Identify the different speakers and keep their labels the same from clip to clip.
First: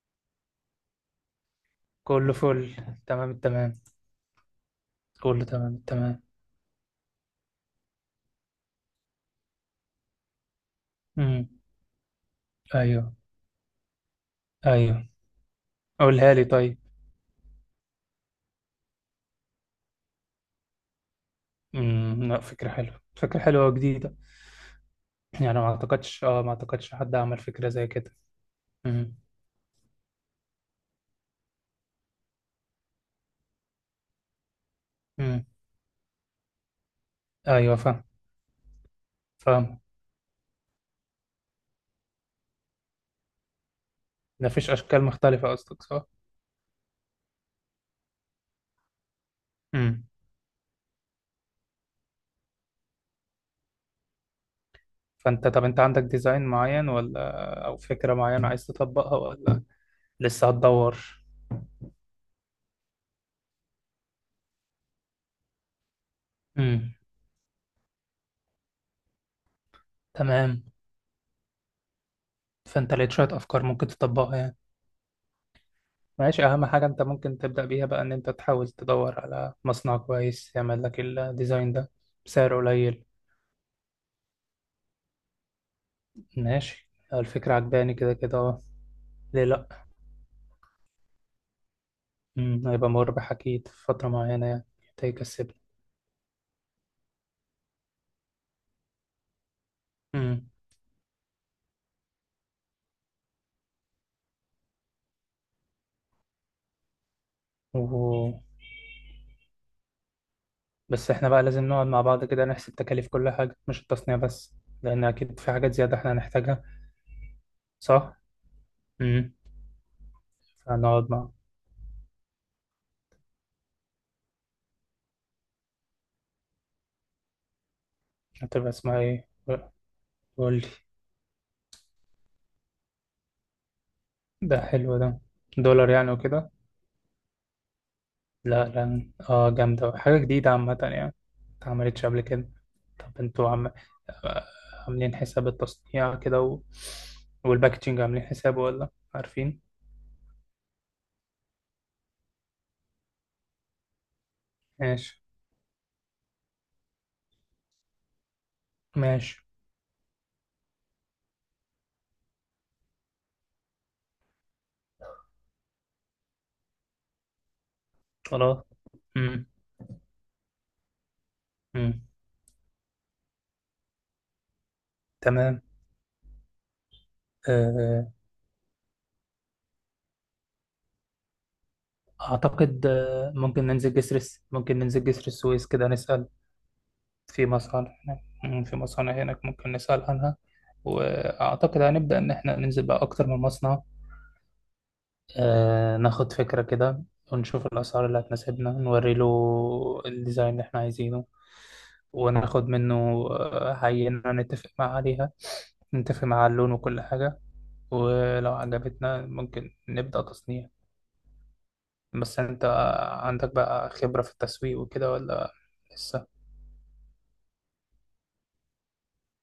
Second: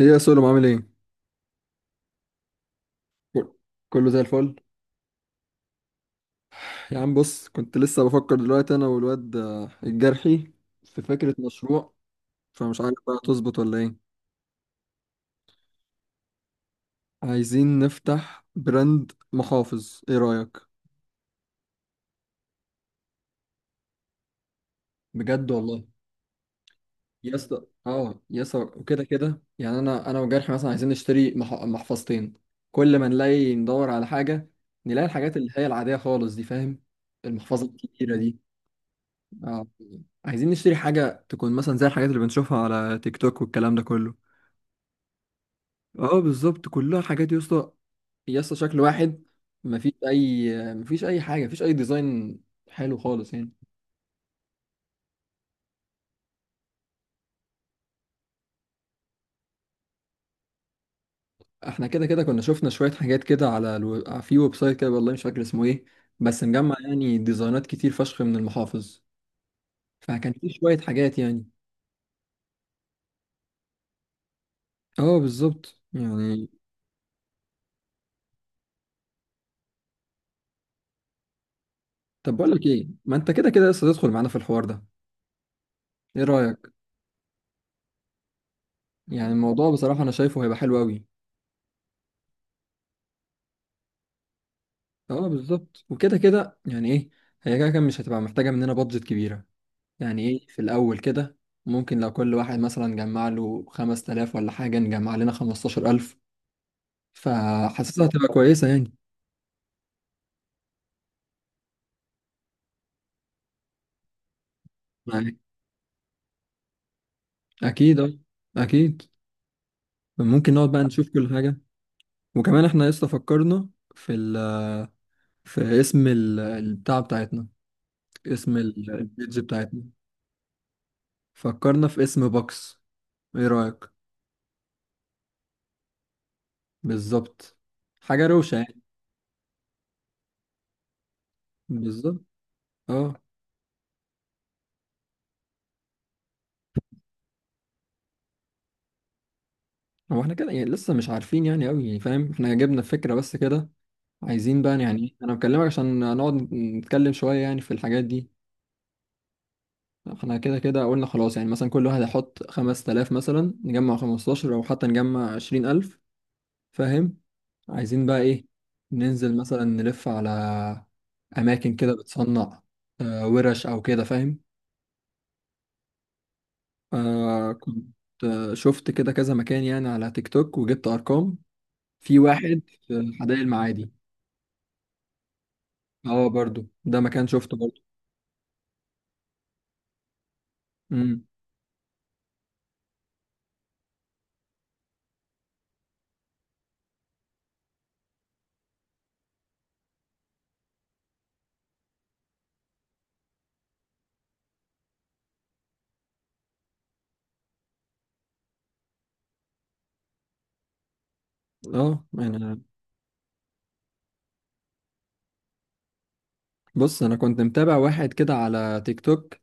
Speaker 1: ايه يا سولو، عامل ايه؟
Speaker 2: كله فل. تمام
Speaker 1: كل-
Speaker 2: التمام.
Speaker 1: كله زي الفل.
Speaker 2: كله تمام التمام.
Speaker 1: يا عم بص، كنت لسه بفكر دلوقتي انا والواد الجرحي، في فكرة
Speaker 2: امم،
Speaker 1: مشروع. فمش عارف
Speaker 2: ايوه،
Speaker 1: بقى تظبط ولا ايه.
Speaker 2: ايوه، قولها لي طيب.
Speaker 1: عايزين نفتح براند محافظ، ايه رأيك؟
Speaker 2: امم، لا، فكرة حلوة فكرة حلوة وجديدة.
Speaker 1: بجد
Speaker 2: يعني ما
Speaker 1: والله.
Speaker 2: اعتقدش حد
Speaker 1: يا
Speaker 2: عمل
Speaker 1: اسطى،
Speaker 2: فكرة زي كده.
Speaker 1: اه، يا اسطى، وكده
Speaker 2: امم.
Speaker 1: كده يعني انا وجرحي مثلا عايزين نشتري محفظتين. كل ما نلاقي ندور على حاجة، نلاقي الحاجات
Speaker 2: امم،
Speaker 1: اللي هي العادية خالص دي، فاهم؟ المحفظة
Speaker 2: ايوه، فاهم
Speaker 1: الكبيرة دي. اه.
Speaker 2: فاهم.
Speaker 1: عايزين نشتري حاجة تكون مثلا زي الحاجات اللي بنشوفها على تيك توك والكلام ده كله.
Speaker 2: مفيش اشكال مختلفة قصدك، صح؟
Speaker 1: اه بالظبط، كلها حاجات يا اسطى، يا اسطى شكل واحد. مفيش
Speaker 2: امم.
Speaker 1: اي مفيش اي حاجة، مفيش اي ديزاين حلو خالص يعني.
Speaker 2: فانت طب انت عندك ديزاين معين ولا او فكرة معينة عايز تطبقها، ولا لسه هتدور؟
Speaker 1: احنا كده كده كنا شفنا شوية حاجات كده على في ويب سايت كده، والله مش فاكر اسمه ايه، بس مجمع
Speaker 2: امم.
Speaker 1: يعني ديزاينات كتير فشخ من المحافظ. فكان في
Speaker 2: تمام.
Speaker 1: شوية حاجات يعني.
Speaker 2: فانت لقيت شوية افكار ممكن تطبقها يعني.
Speaker 1: اه بالظبط
Speaker 2: ماشي،
Speaker 1: يعني.
Speaker 2: أهم حاجة أنت ممكن تبدأ بيها بقى إن أنت تحاول تدور على مصنع كويس يعمل لك الديزاين ده
Speaker 1: طب بقول
Speaker 2: بسعر
Speaker 1: لك ايه،
Speaker 2: قليل.
Speaker 1: ما انت كده كده لسه تدخل معانا في الحوار ده، ايه رأيك.
Speaker 2: ماشي، الفكرة عجباني كده كده أه.
Speaker 1: يعني
Speaker 2: ليه لأ.
Speaker 1: الموضوع بصراحة انا شايفه هيبقى حلو قوي.
Speaker 2: هيبقى مربح أكيد في فترة معينة يعني حتى
Speaker 1: اه
Speaker 2: يكسبنا.
Speaker 1: بالظبط، وكده كده يعني ايه، هي كده كده مش هتبقى محتاجة مننا بادجت كبيرة. يعني ايه
Speaker 2: أمم.
Speaker 1: في الأول كده، ممكن لو كل واحد مثلا جمع له 5000 ولا حاجة، نجمع لنا 15000. فحاسسها هتبقى
Speaker 2: و...
Speaker 1: كويسة يعني.
Speaker 2: بس إحنا بقى لازم نقعد مع بعض كده نحسب تكاليف كل حاجة، مش التصنيع بس، لأن
Speaker 1: يعني
Speaker 2: أكيد في حاجات زيادة إحنا هنحتاجها.
Speaker 1: أكيد،
Speaker 2: صح؟
Speaker 1: أكيد.
Speaker 2: أمم.
Speaker 1: ممكن نقعد بقى نشوف
Speaker 2: فنقعد مع.
Speaker 1: كل حاجة. وكمان احنا لسه فكرنا في ال... في اسم البتاع بتاعتنا، اسم
Speaker 2: هتبقى اسمها إيه؟
Speaker 1: البيج بتاعتنا.
Speaker 2: قول لي.
Speaker 1: فكرنا في اسم بوكس، ايه رأيك.
Speaker 2: ده حلو ده. دولار يعني وكده.
Speaker 1: بالظبط. حاجة روشة
Speaker 2: لا
Speaker 1: يعني.
Speaker 2: لا، اه جامدة، حاجة جديدة عامة يعني، متعملتش
Speaker 1: بالظبط
Speaker 2: قبل كده. طب
Speaker 1: اه.
Speaker 2: انتوا آه، عاملين حساب التصنيع كده والباكجينج عاملين حسابه، ولا عارفين؟
Speaker 1: هو احنا كده يعني لسه مش عارفين يعني قوي، يعني فاهم، احنا جبنا الفكرة بس كده. عايزين بقى يعني ايه،
Speaker 2: ماشي
Speaker 1: انا بكلمك عشان نقعد نتكلم شوية يعني في الحاجات دي.
Speaker 2: ماشي.
Speaker 1: احنا كده كده قلنا خلاص، يعني مثلا كل واحد هيحط 5000، مثلا نجمع 15 او حتى نجمع 20000. فاهم. عايزين بقى ايه،
Speaker 2: خلاص.
Speaker 1: ننزل
Speaker 2: امم.
Speaker 1: مثلا نلف على اماكن كده
Speaker 2: امم.
Speaker 1: بتصنع، ورش او كده، فاهم.
Speaker 2: تمام.
Speaker 1: آه كنت
Speaker 2: آه،
Speaker 1: آه، شفت كده كذا مكان يعني على تيك توك، وجبت ارقام في واحد
Speaker 2: اعتقد
Speaker 1: في حدائق المعادي.
Speaker 2: ممكن ننزل جسر السويس كده نسأل
Speaker 1: اه برضو ده مكان
Speaker 2: في
Speaker 1: شفته برضو.
Speaker 2: مصانع هناك. مم، في مصانع هناك ممكن نسأل عنها،
Speaker 1: امم
Speaker 2: واعتقد هنبدأ ان احنا ننزل بقى اكتر من مصنع. ناخد فكرة كده، ونشوف الأسعار اللي هتناسبنا، نوري له الديزاين اللي احنا عايزينه، وناخد منه عينة، نتفق معاه عليها، نتفق مع اللون وكل حاجة، ولو عجبتنا ممكن نبدأ تصنيع.
Speaker 1: اه
Speaker 2: بس
Speaker 1: انا
Speaker 2: انت عندك بقى خبرة في التسويق وكده، ولا لسه؟
Speaker 1: بص، انا كنت متابع واحد كده على تيك توك،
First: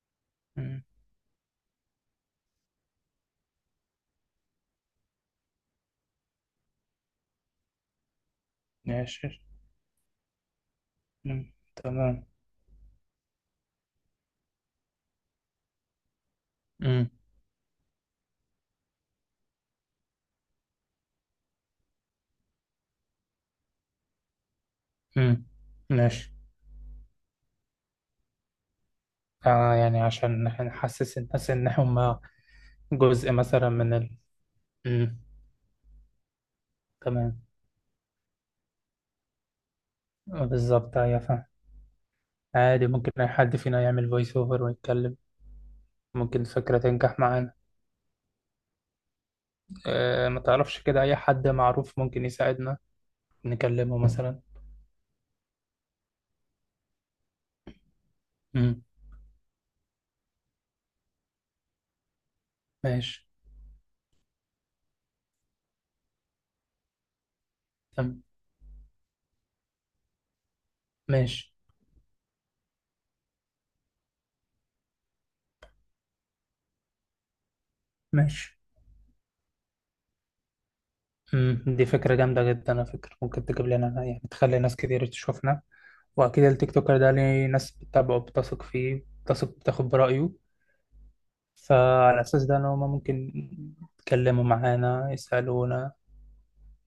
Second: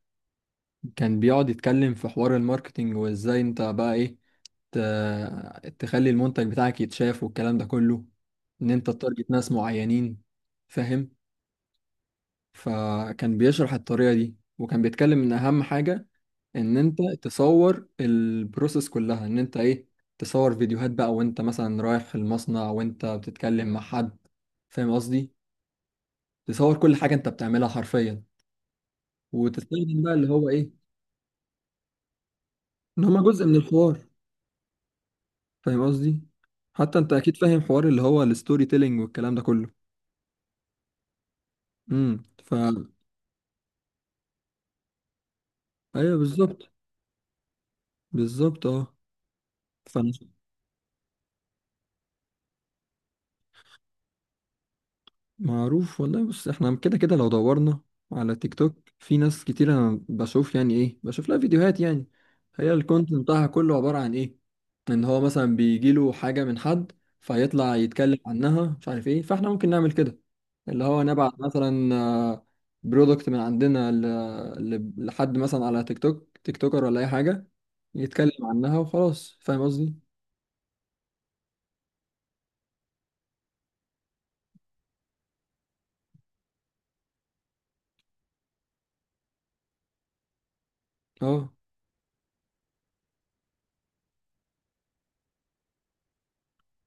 Speaker 2: مم،
Speaker 1: كان بيقعد يتكلم في حوار الماركتينج، وازاي انت بقى ايه ت... تخلي المنتج بتاعك يتشاف والكلام ده كله، ان انت
Speaker 2: ماشي.
Speaker 1: تارجت ناس معينين، فاهم.
Speaker 2: مم، تمام.
Speaker 1: فكان بيشرح الطريقة دي، وكان بيتكلم ان اهم حاجة ان انت
Speaker 2: مم.
Speaker 1: تصور البروسيس كلها، ان انت ايه، تصور فيديوهات بقى وانت مثلا رايح المصنع وانت بتتكلم مع حد، فاهم قصدي.
Speaker 2: مم، ماشي.
Speaker 1: تصور كل حاجة انت بتعملها حرفيا، وتستخدم
Speaker 2: يعني
Speaker 1: بقى اللي
Speaker 2: عشان
Speaker 1: هو ايه،
Speaker 2: نحسس الناس إن هم
Speaker 1: ان هما
Speaker 2: جزء
Speaker 1: جزء من
Speaker 2: مثلا من
Speaker 1: الحوار،
Speaker 2: مم،
Speaker 1: فاهم قصدي. حتى انت اكيد
Speaker 2: تمام.
Speaker 1: فاهم حوار اللي هو الستوري تيلينج والكلام ده كله.
Speaker 2: بالظبط، أيوة فاهم.
Speaker 1: ف
Speaker 2: عادي ممكن أي حد فينا يعمل فويس أوفر ويتكلم.
Speaker 1: ايوه
Speaker 2: ممكن
Speaker 1: بالظبط.
Speaker 2: الفكرة تنجح معانا.
Speaker 1: بالظبط اه. ف
Speaker 2: أه، ما تعرفش كده أي حد معروف ممكن يساعدنا، نكلمه مثلا؟
Speaker 1: معروف والله. بص احنا كده كده لو دورنا على تيك
Speaker 2: مم.
Speaker 1: توك، في ناس كتير انا بشوف، يعني ايه، بشوف لها فيديوهات يعني، هي الكونتنت
Speaker 2: ماشي.
Speaker 1: بتاعها كله عبارة عن ايه، ان هو مثلا بيجيله حاجة من حد فيطلع يتكلم
Speaker 2: تمام.
Speaker 1: عنها، مش عارف ايه. فاحنا ممكن نعمل كده، اللي هو نبعت
Speaker 2: ماشي.
Speaker 1: مثلا برودكت من عندنا لحد مثلا على تيك توك، تيك توكر ولا اي حاجه، يتكلم
Speaker 2: ماشي.
Speaker 1: عنها وخلاص، فاهم قصدي.
Speaker 2: دي فكرة جامدة جدا على فكرة، ممكن تجيب لنا يعني تخلي ناس كتير تشوفنا، وأكيد التيك توكر ده ليه ناس بتتابعه، بتثق فيه، بتثق بتاخد برأيه،
Speaker 1: اه
Speaker 2: فعلى أساس ده إن هما ممكن يتكلموا معانا، يسألونا،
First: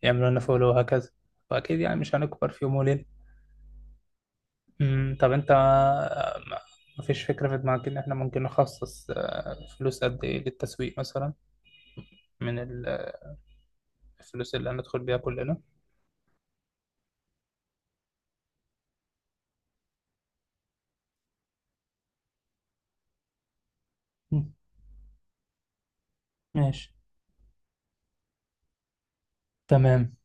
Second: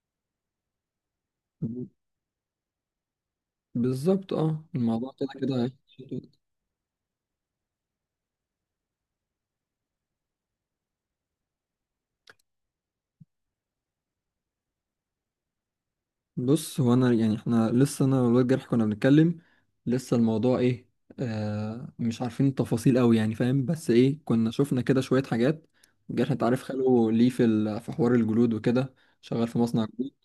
Speaker 2: يعملوا لنا فولو وهكذا. واكيد
Speaker 1: ب-
Speaker 2: يعني مش هنكبر في يوم وليله.
Speaker 1: بالظبط اه، الموضوع
Speaker 2: أمم،
Speaker 1: كده
Speaker 2: طب انت
Speaker 1: كده
Speaker 2: ما ما فيش فكره في دماغك ان احنا ممكن نخصص فلوس قد ايه للتسويق مثلا من الفلوس اللي هندخل بيها كلنا؟
Speaker 1: بص هو انا يعني، احنا لسه انا والواد جرح كنا بنتكلم، لسه الموضوع ايه، مش عارفين التفاصيل قوي يعني، فاهم، بس ايه، كنا
Speaker 2: أمم.
Speaker 1: شفنا كده شويه حاجات. جرح انت عارف
Speaker 2: ماشي.
Speaker 1: خاله ليه في حوار الجلود وكده، شغال في مصنع جلود.
Speaker 2: تمام.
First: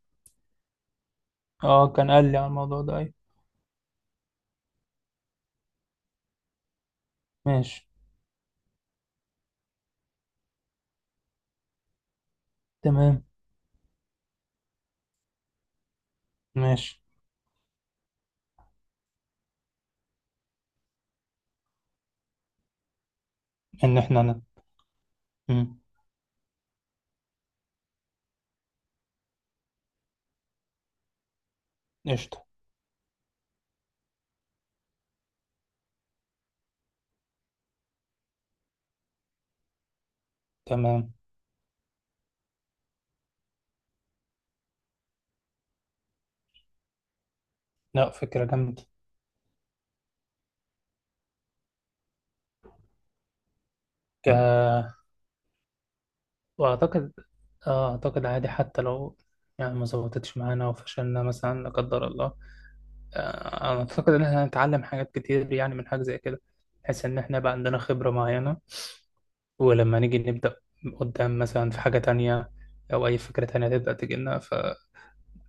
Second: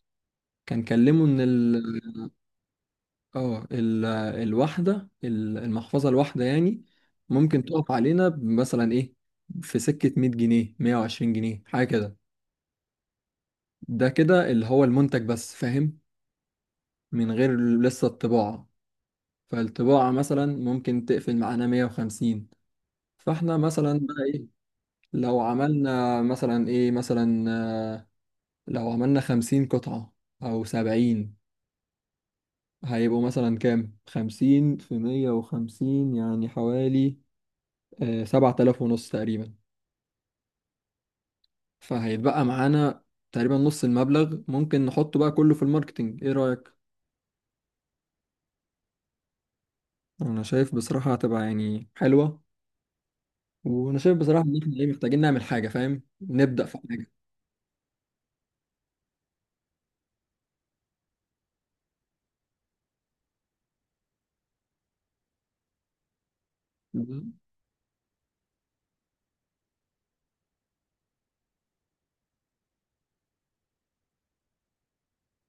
Speaker 1: كان كلمه ان
Speaker 2: اه، كان قال لي على الموضوع ده اي.
Speaker 1: اه ال- الواحدة، المحفظة الواحدة يعني ممكن
Speaker 2: ماشي.
Speaker 1: تقف علينا مثلا ايه، في سكة 100 جنيه، 120 جنيه، حاجة كده.
Speaker 2: تمام.
Speaker 1: ده كده اللي هو المنتج بس، فاهم،
Speaker 2: ماشي.
Speaker 1: من غير لسه الطباعة. فالطباعة مثلا ممكن تقفل معانا 150. فاحنا مثلا
Speaker 2: ان احنا
Speaker 1: بقى ايه، لو
Speaker 2: أمم.
Speaker 1: عملنا مثلا ايه مثلا آه، لو عملنا 50 قطعة او 70،
Speaker 2: قشطه.
Speaker 1: هيبقوا مثلا كام، 50 في 150 يعني حوالي 7500 تقريبا.
Speaker 2: تمام.
Speaker 1: فهيتبقى معانا تقريبا نص المبلغ، ممكن نحطه بقى كله في الماركتينج، ايه رأيك؟
Speaker 2: لا، فكره جامده.
Speaker 1: انا شايف بصراحة هتبقى يعني حلوة. وانا شايف بصراحة ان احنا ايه،
Speaker 2: آه،
Speaker 1: محتاجين نعمل حاجة، فاهم؟ نبدأ في حاجة.
Speaker 2: واعتقد، اه اعتقد عادي حتى لو يعني ما ظبطتش معانا وفشلنا مثلا، لا قدر الله. انا اعتقد ان احنا هنتعلم حاجات كتير يعني من حاجه زي كده، بحيث ان احنا بقى عندنا خبره معينه، ولما نيجي نبدا قدام مثلا في حاجه تانية، او اي فكره تانية تبدا تجي لنا،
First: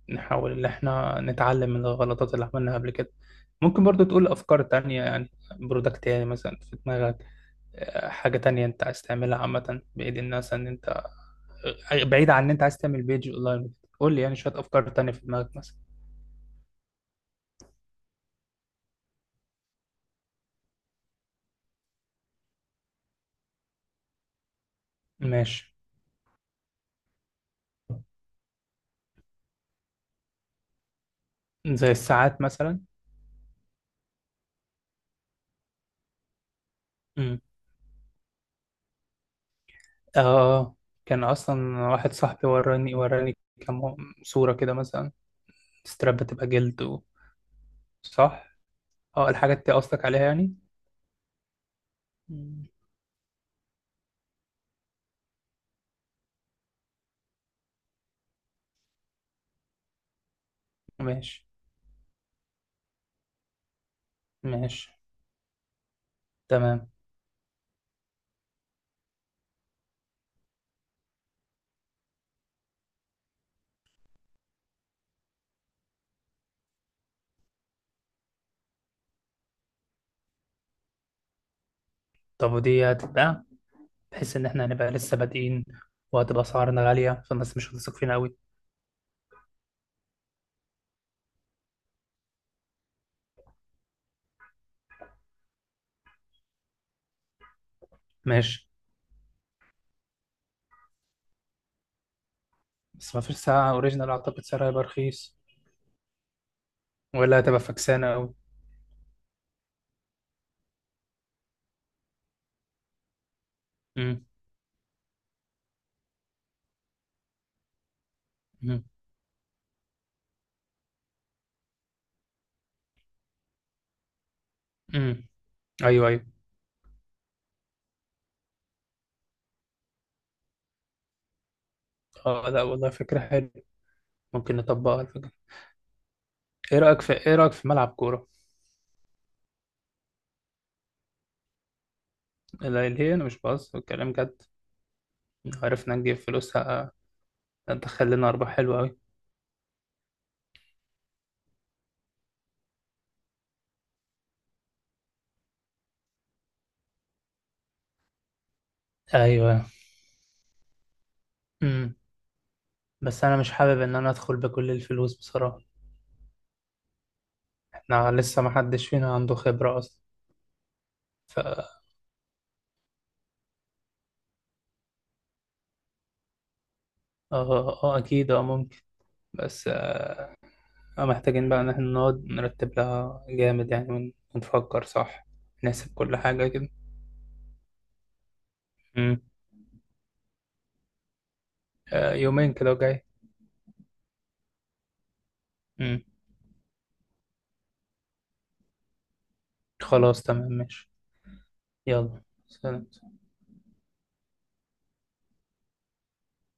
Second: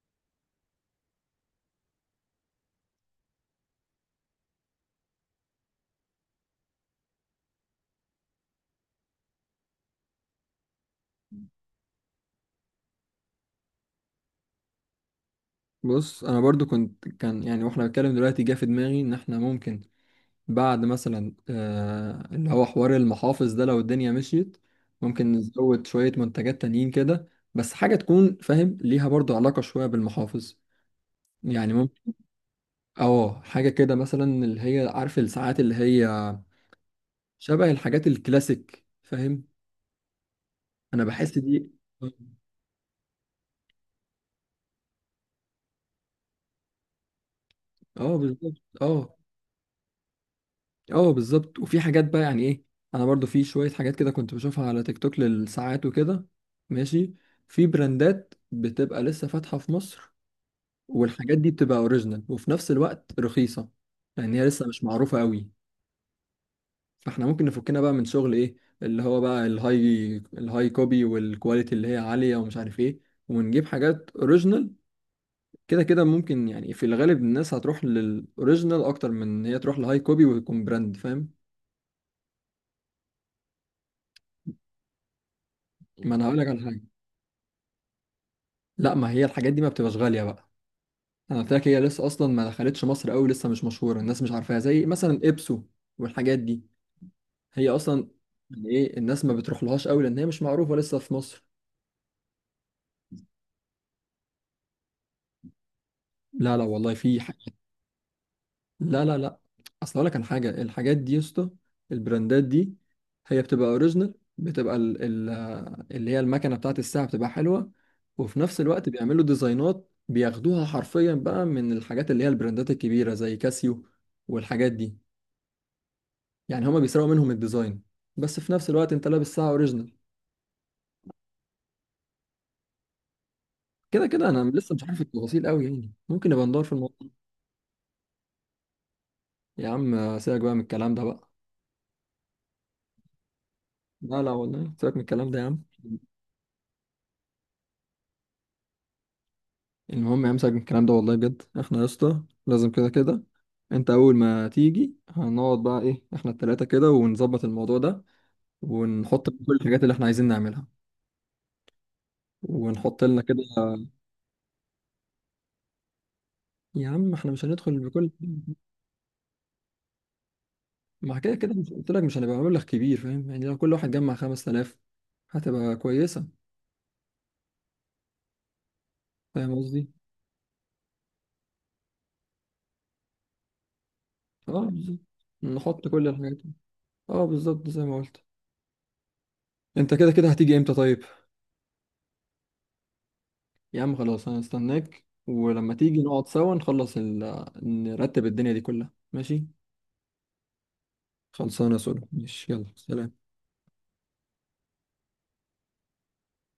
Speaker 2: فنحاول ان احنا نتعلم من الغلطات اللي عملناها قبل كده. ممكن برضو تقول افكار تانية يعني، برودكت يعني مثلا في دماغك، حاجه تانية انت عايز تعملها عامه، بعيد الناس ان انت، بعيد عن ان انت عايز تعمل بيج اونلاين. قول لي يعني شويه افكار تانية في دماغك مثلا.
Speaker 1: بص انا برضو كان يعني، واحنا بنتكلم دلوقتي، جه في دماغي ان احنا ممكن بعد مثلا اللي هو حوار المحافظ ده لو الدنيا مشيت، ممكن
Speaker 2: ماشي.
Speaker 1: نزود شوية منتجات تانيين كده. بس حاجة تكون فاهم ليها برضو علاقة شوية بالمحافظ يعني.
Speaker 2: زي الساعات مثلا.
Speaker 1: اه حاجة كده مثلا، اللي هي عارف الساعات، اللي هي شبه الحاجات الكلاسيك فاهم.
Speaker 2: اه آه.
Speaker 1: انا
Speaker 2: كان
Speaker 1: بحس دي.
Speaker 2: اصلا واحد صاحبي وراني وراني كام صورة كده مثلا، ستراب بتبقى جلد
Speaker 1: اه بالظبط
Speaker 2: صح.
Speaker 1: اه.
Speaker 2: اه الحاجات دي قصدك عليها يعني.
Speaker 1: اه بالظبط، وفي حاجات بقى يعني ايه،
Speaker 2: مم.
Speaker 1: انا برضو في شوية حاجات كده كنت بشوفها على تيك توك للساعات وكده. ماشي. في براندات بتبقى لسه فاتحة في مصر، والحاجات
Speaker 2: ماشي.
Speaker 1: دي بتبقى اوريجينال وفي نفس الوقت رخيصة، لان هي لسه مش
Speaker 2: ماشي.
Speaker 1: معروفة قوي.
Speaker 2: تمام.
Speaker 1: احنا ممكن نفكنا بقى من شغل ايه، اللي هو بقى الهاي كوبي والكواليتي اللي هي عالية ومش عارف ايه، ونجيب حاجات اوريجينال. كده كده ممكن يعني في الغالب الناس هتروح للاوريجينال اكتر من ان هي تروح لهاي كوبي ويكون براند، فاهم.
Speaker 2: طب ودي هتتباع بحيث ان احنا هنبقى لسه بادئين،
Speaker 1: ما انا هقول
Speaker 2: وهتبقى
Speaker 1: لك على حاجة.
Speaker 2: اسعارنا غالية فالناس مش هتثق فينا قوي.
Speaker 1: لا، ما هي الحاجات دي ما بتبقاش غالية بقى. انا قلت لك، هي لسه اصلا ما دخلتش مصر قوي، لسه مش مشهورة، الناس مش عارفاها، زي مثلا ابسو والحاجات دي، هي اصلا
Speaker 2: ماشي.
Speaker 1: يعني ايه، الناس ما بتروح لهاش قوي لان هي مش معروفة لسه في مصر.
Speaker 2: بس ما فيش ساعة اوريجينال اعتقد سعرها هيبقى رخيص،
Speaker 1: لا لا والله في.
Speaker 2: ولا هتبقى فكسانة قوي.
Speaker 1: لا لا لا. اصل اقول لك على حاجه، الحاجات دي يا اسطى، البراندات دي، هي بتبقى اوريجينال،
Speaker 2: امم.
Speaker 1: بتبقى ال ال اللي هي المكنه بتاعت الساعه بتبقى حلوه، وفي نفس
Speaker 2: امم.
Speaker 1: الوقت بيعملوا ديزاينات بياخدوها حرفيا بقى من الحاجات اللي هي البراندات الكبيره زي كاسيو والحاجات دي.
Speaker 2: امم. ايوه ايوه.
Speaker 1: يعني هما بيسرقوا منهم الديزاين، بس في نفس الوقت انت لابس ساعه اوريجينال.
Speaker 2: اه، لا والله فكرة حلوة.
Speaker 1: كده كده انا
Speaker 2: ممكن
Speaker 1: لسه مش عارف
Speaker 2: نطبقها الفكرة.
Speaker 1: التفاصيل قوي يعني، ممكن نبقى ندور في الموضوع.
Speaker 2: ايه رأيك في ملعب كورة؟
Speaker 1: يا عم سيبك بقى من الكلام ده بقى.
Speaker 2: لا ليه، انا مش بهزر، الكلام
Speaker 1: لا لا
Speaker 2: جد.
Speaker 1: والله، سيبك من الكلام ده يا
Speaker 2: لو
Speaker 1: عم.
Speaker 2: عرفنا نجيب فلوس هتدخل لنا ارباح حلوه قوي.
Speaker 1: المهم امسك من الكلام ده، والله بجد احنا يا اسطى لازم كده كده، انت اول ما تيجي هنقعد بقى ايه، احنا التلاتة كده، ونظبط الموضوع ده ونحط كل
Speaker 2: ايوه.
Speaker 1: الحاجات اللي احنا عايزين نعملها،
Speaker 2: امم.
Speaker 1: ونحط لنا
Speaker 2: بس
Speaker 1: كده.
Speaker 2: انا مش حابب ان انا ادخل بكل الفلوس بصراحه.
Speaker 1: يا عم احنا مش هندخل بكل،
Speaker 2: احنا لسه ما حدش فينا عنده خبره اصلا.
Speaker 1: مع كده
Speaker 2: ف
Speaker 1: كده
Speaker 2: اه،
Speaker 1: مش قلت لك مش هنبقى مبلغ كبير، فاهم يعني لو كل واحد جمع 5000 هتبقى كويسة.
Speaker 2: اه اكيد، اه ممكن،
Speaker 1: فاهم
Speaker 2: بس
Speaker 1: قصدي،
Speaker 2: آه، محتاجين بقى ان احنا نقعد نرتب لها جامد، يعني
Speaker 1: اه
Speaker 2: ونفكر
Speaker 1: بالظبط.
Speaker 2: صح،
Speaker 1: نحط
Speaker 2: نحسب
Speaker 1: كل
Speaker 2: كل
Speaker 1: الحاجات
Speaker 2: حاجه
Speaker 1: دي.
Speaker 2: كده.
Speaker 1: اه بالظبط زي ما قلت.
Speaker 2: امم.
Speaker 1: انت كده كده هتيجي امتى طيب؟
Speaker 2: يومين كده وجاي.
Speaker 1: يا عم خلاص انا استناك، ولما
Speaker 2: امم.
Speaker 1: تيجي نقعد سوا نخلص نرتب الدنيا دي كلها، ماشي.
Speaker 2: خلاص تمام ماشي.
Speaker 1: خلصانه يا سولو،
Speaker 2: يلا،
Speaker 1: ماشي، يلا
Speaker 2: سلام.
Speaker 1: سلام.